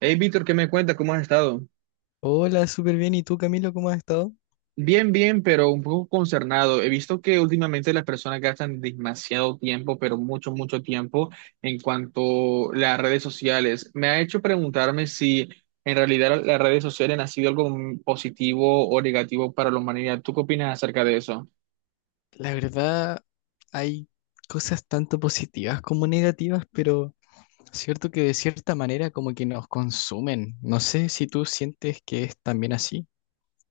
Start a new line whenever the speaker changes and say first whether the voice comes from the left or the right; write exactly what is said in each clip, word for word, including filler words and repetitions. right: Hey, Víctor, ¿qué me cuentas? ¿Cómo has estado?
left: Hola, súper bien. ¿Y tú, Camilo, cómo has estado?
right: Bien, bien, pero un poco concernado. He visto que últimamente las personas gastan demasiado tiempo, pero mucho, mucho tiempo en cuanto a las redes sociales. Me ha hecho preguntarme si en realidad las redes sociales han sido algo positivo o negativo para la humanidad. ¿Tú qué opinas acerca de eso?
left: La verdad, hay cosas tanto positivas como negativas, pero cierto que de cierta manera como que nos consumen. No sé si tú sientes que es también así.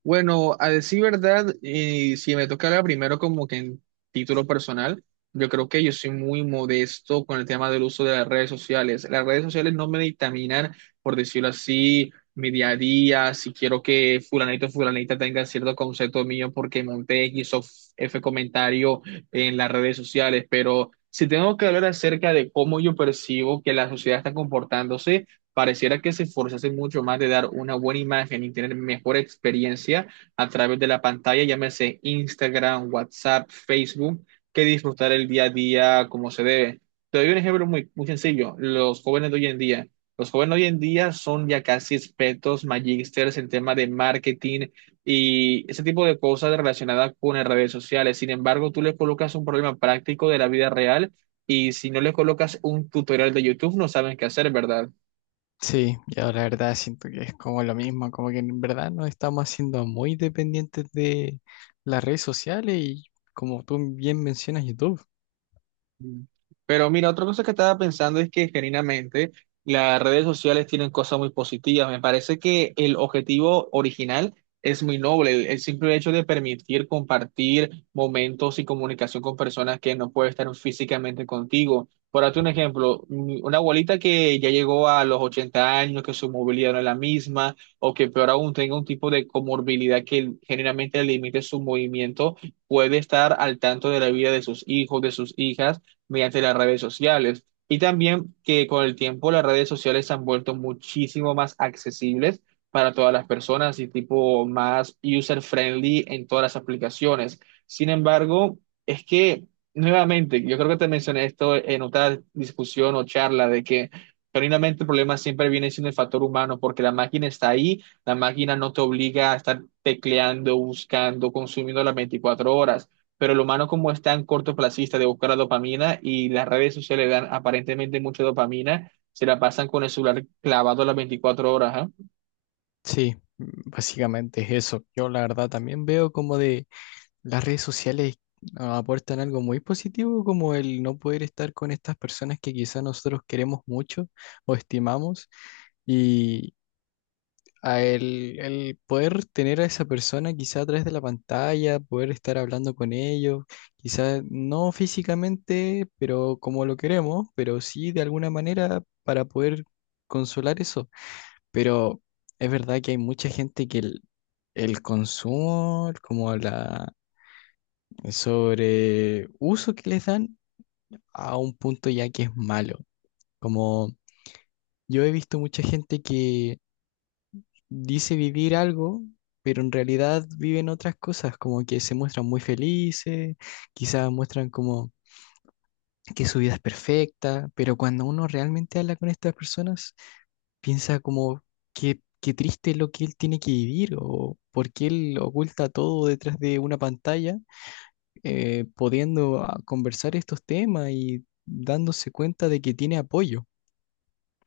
right: Bueno, a decir verdad, y si me tocara primero como que en título personal, yo creo que yo soy muy modesto con el tema del uso de las redes sociales. Las redes sociales no me dictaminan, por decirlo así, mi día a día, si quiero que fulanito o fulanita tenga cierto concepto mío porque monté X o F comentario en las redes sociales, pero si tengo que hablar acerca de cómo yo percibo que la sociedad está comportándose, pareciera que se esforzase mucho más de dar una buena imagen y tener mejor experiencia a través de la pantalla, llámese Instagram, WhatsApp, Facebook, que disfrutar el día a día como se debe. Te doy un ejemplo muy, muy sencillo, los jóvenes de hoy en día. Los jóvenes de hoy en día son ya casi expertos, magísteres en tema de marketing y ese tipo de cosas relacionadas con las redes sociales. Sin embargo, tú les colocas un problema práctico de la vida real y si no les colocas un tutorial de YouTube, no saben qué hacer, ¿verdad?
left: Sí, yo la verdad siento que es como lo mismo, como que en verdad nos estamos haciendo muy dependientes de las redes sociales y como tú bien mencionas YouTube.
right: Mm. Pero mira, otra cosa que estaba pensando es que genuinamente las redes sociales tienen cosas muy positivas. Me parece que el objetivo original es muy noble, el, el simple hecho de permitir compartir momentos y comunicación con personas que no pueden estar físicamente contigo. Por darte un ejemplo, mm, una abuelita que ya llegó a los ochenta años, que su movilidad no es la misma, o que peor aún tenga un tipo de comorbilidad que generalmente limite su movimiento, puede estar al tanto de la vida de sus hijos, de sus hijas mediante las redes sociales. Y también que con el tiempo las redes sociales se han vuelto muchísimo más accesibles para todas las personas y tipo más user-friendly en todas las aplicaciones. Sin embargo, es que, nuevamente, yo creo que te mencioné esto en otra discusión o charla de que genuinamente el problema siempre viene siendo el factor humano porque la máquina está ahí, la máquina no te obliga a estar tecleando, buscando, consumiendo las veinticuatro horas pero el humano como es tan cortoplacista de buscar la dopamina y las redes sociales dan aparentemente mucha dopamina, se la pasan con el celular clavado las veinticuatro horas, ¿ah?
left: Sí, mm, básicamente es eso. Yo la verdad también veo como de las redes sociales ah, aportan algo muy positivo, como el no poder estar con estas personas que quizás nosotros queremos mucho o estimamos, y a el, el poder tener a esa persona quizá a través de la pantalla, poder estar hablando con ellos, quizás no físicamente, pero como lo queremos, pero sí de alguna manera para poder consolar eso. Pero es verdad que hay mucha gente que el, el consumo, como la sobre uso que les dan a un punto ya que es malo. Como yo he visto mucha gente que dice vivir algo, pero en realidad viven otras cosas, como que se muestran muy felices, quizás muestran como que su vida es perfecta, pero cuando uno realmente habla con estas personas, piensa como que qué triste lo que él tiene que vivir o por qué él oculta todo detrás de una pantalla, eh, pudiendo ah, conversar estos temas y dándose cuenta de que tiene apoyo.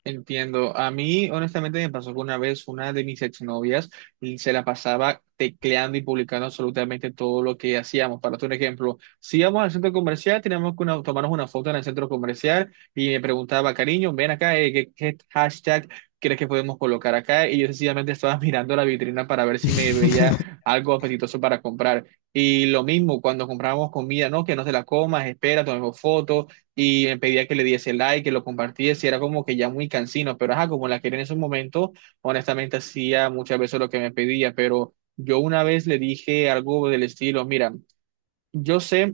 right: Entiendo. A mí, honestamente, me pasó que una vez una de mis exnovias y se la pasaba tecleando y publicando absolutamente todo lo que hacíamos. Para un ejemplo, si íbamos al centro comercial, teníamos que una- tomarnos una foto en el centro comercial y me preguntaba, cariño, ven acá, eh, ¿qué, qué hashtag crees que podemos colocar acá? Y yo sencillamente estaba mirando la vitrina para ver si me veía algo apetitoso para comprar. Y lo mismo cuando comprábamos comida, ¿no? Que no te la comas, espera, tomemos fotos y me pedía que le diese like, que lo compartiese, y era como que ya muy cansino, pero ajá, como la quería en esos momentos, honestamente hacía muchas veces lo que me pedía, pero yo una vez le dije algo del estilo, mira, yo sé,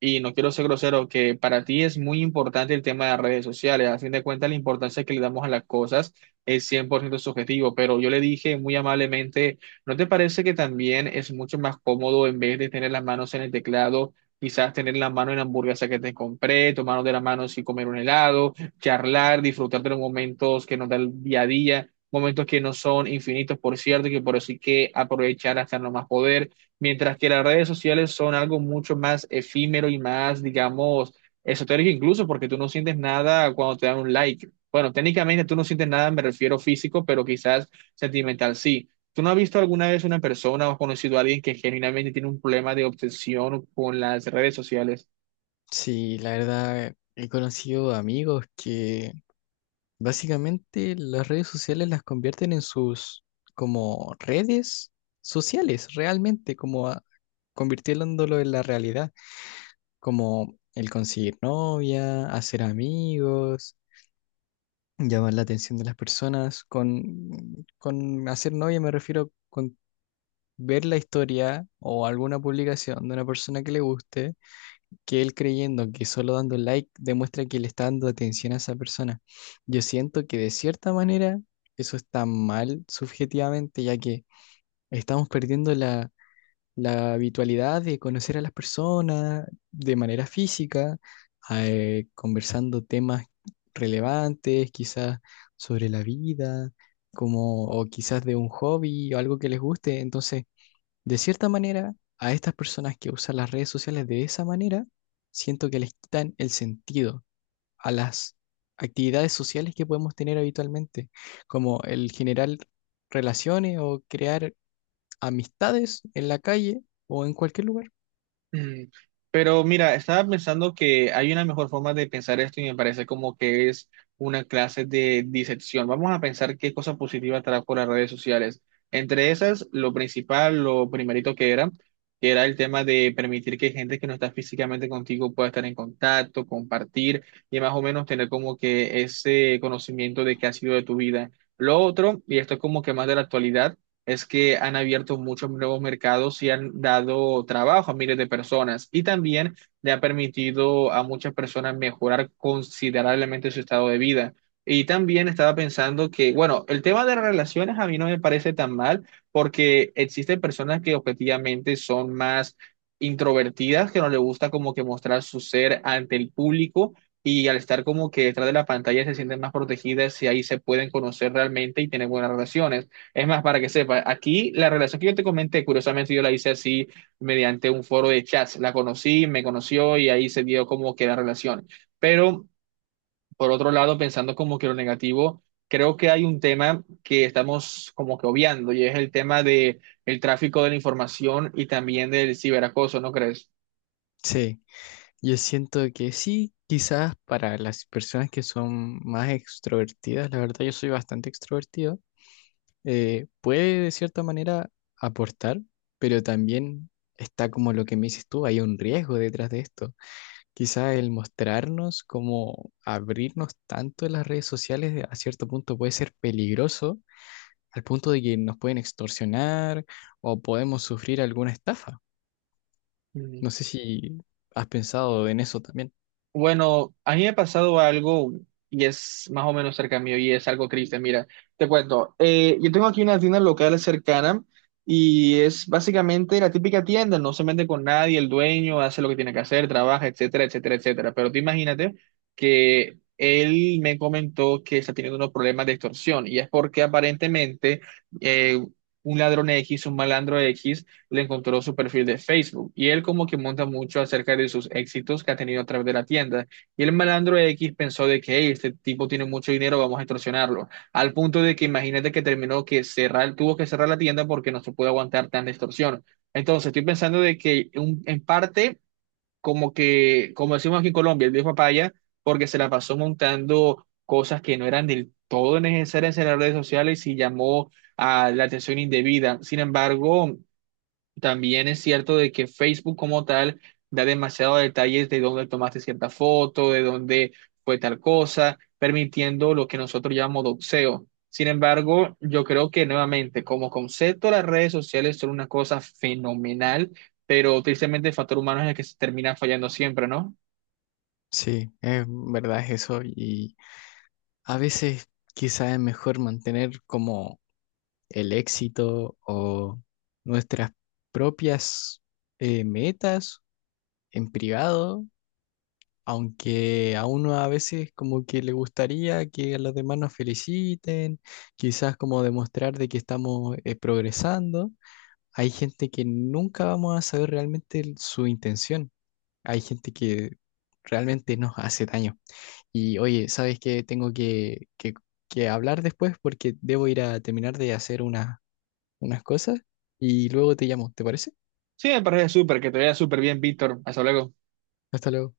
right: y no quiero ser grosero, que para ti es muy importante el tema de las redes sociales. A fin de cuentas, la importancia que le damos a las cosas es cien por ciento subjetivo, pero yo le dije muy amablemente, ¿no te parece que también es mucho más cómodo en vez de tener las manos en el teclado, quizás tener la mano en la hamburguesa que te compré, tomar de la mano y comer un helado, charlar, disfrutar de los momentos que nos da el día a día? Momentos que no son infinitos, por cierto, y que por eso hay que aprovechar hasta no más poder mientras que las redes sociales son algo mucho más efímero y más, digamos, esotérico incluso, porque tú no sientes nada cuando te dan un like. Bueno, técnicamente tú no sientes nada, me refiero físico, pero quizás sentimental sí. ¿Tú no has visto alguna vez una persona o has conocido a alguien que genuinamente tiene un problema de obsesión con las redes sociales?
left: Sí, la verdad, he conocido amigos que básicamente las redes sociales las convierten en sus como redes sociales, realmente, como a- convirtiéndolo en la realidad, como el conseguir novia, hacer amigos, llamar la atención de las personas, con, con hacer novia me refiero con ver la historia o alguna publicación de una persona que le guste, que él creyendo que solo dando like demuestra que le está dando atención a esa persona. Yo siento que de cierta manera eso está mal subjetivamente, ya que estamos perdiendo la, la habitualidad de conocer a las personas de manera física, eh, conversando temas relevantes, quizás sobre la vida, como, o quizás de un hobby o algo que les guste. Entonces, de cierta manera, a estas personas que usan las redes sociales de esa manera, siento que les quitan el sentido a las actividades sociales que podemos tener habitualmente, como el generar relaciones o crear amistades en la calle o en cualquier lugar.
right: Mm, Pero mira, estaba pensando que hay una mejor forma de pensar esto y me parece como que es una clase de disección. Vamos a pensar qué cosas positivas trajo las redes sociales. Entre esas, lo principal, lo primerito que era, que era el tema de permitir que gente que no está físicamente contigo pueda estar en contacto, compartir y más o menos tener como que ese conocimiento de qué ha sido de tu vida. Lo otro, y esto es como que más de la actualidad es que han abierto muchos nuevos mercados y han dado trabajo a miles de personas y también le ha permitido a muchas personas mejorar considerablemente su estado de vida. Y también estaba pensando que, bueno, el tema de relaciones a mí no me parece tan mal porque existen personas que objetivamente son más introvertidas, que no les gusta como que mostrar su ser ante el público. Y al estar como que detrás de la pantalla se sienten más protegidas y ahí se pueden conocer realmente y tener buenas relaciones. Es más, para que sepa, aquí la relación que yo te comenté, curiosamente yo la hice así mediante un foro de chats. La conocí, me conoció y ahí se dio como que la relación. Pero por otro lado, pensando como que lo negativo, creo que hay un tema que estamos como que obviando y es el tema de el tráfico de la información y también del ciberacoso, ¿no crees?
left: Sí, yo siento que sí, quizás para las personas que son más extrovertidas, la verdad yo soy bastante extrovertido, eh, puede de cierta manera aportar, pero también está como lo que me dices tú, hay un riesgo detrás de esto. Quizá el mostrarnos, como abrirnos tanto en las redes sociales de- a cierto punto puede ser peligroso, al punto de que nos pueden extorsionar o podemos sufrir alguna estafa. No sé si has pensado en eso también.
right: Bueno, a mí me ha pasado algo y es más o menos cerca mío y es algo triste. Mira, te cuento. Eh, yo tengo aquí una tienda local cercana y es básicamente la típica tienda, no se mete con nadie, el dueño hace lo que tiene que hacer, trabaja, etcétera, etcétera, etcétera. Pero tú imagínate que él me comentó que está teniendo unos problemas de extorsión y es porque aparentemente eh, un ladrón X, un malandro X, le encontró su perfil de Facebook y él como que monta mucho acerca de sus éxitos que ha tenido a través de la tienda. Y el malandro X pensó de que: "Hey, este tipo tiene mucho dinero, vamos a extorsionarlo". Al punto de que imagínate que terminó que cerrar, tuvo que cerrar la tienda porque no se puede aguantar tanta extorsión. Entonces estoy pensando de que un- en parte como que, como decimos aquí en Colombia, el viejo papaya, porque se la pasó montando cosas que no eran del todo necesarias en las redes sociales y llamó a la atención indebida. Sin embargo, también es cierto de que Facebook como tal da demasiados detalles de dónde tomaste cierta foto, de dónde fue tal cosa, permitiendo lo que nosotros llamamos doxeo. Sin embargo, yo creo que nuevamente, como concepto, las redes sociales son una cosa fenomenal, pero tristemente el factor humano es el que se termina fallando siempre, ¿no?
left: Sí, es verdad es eso y a veces quizá es mejor mantener como el éxito o nuestras propias eh, metas en privado, aunque a uno a veces como que le gustaría que a los demás nos feliciten, quizás como demostrar de que estamos eh, progresando. Hay gente que nunca vamos a saber realmente el- su intención. Hay gente que realmente nos hace daño. Y oye, ¿sabes qué? Tengo que, que, que hablar después porque debo ir a terminar de hacer unas unas cosas y luego te llamo, ¿te parece?
right: Sí, me parece súper, que te vaya súper bien, Víctor. Hasta luego.
left: Hasta luego.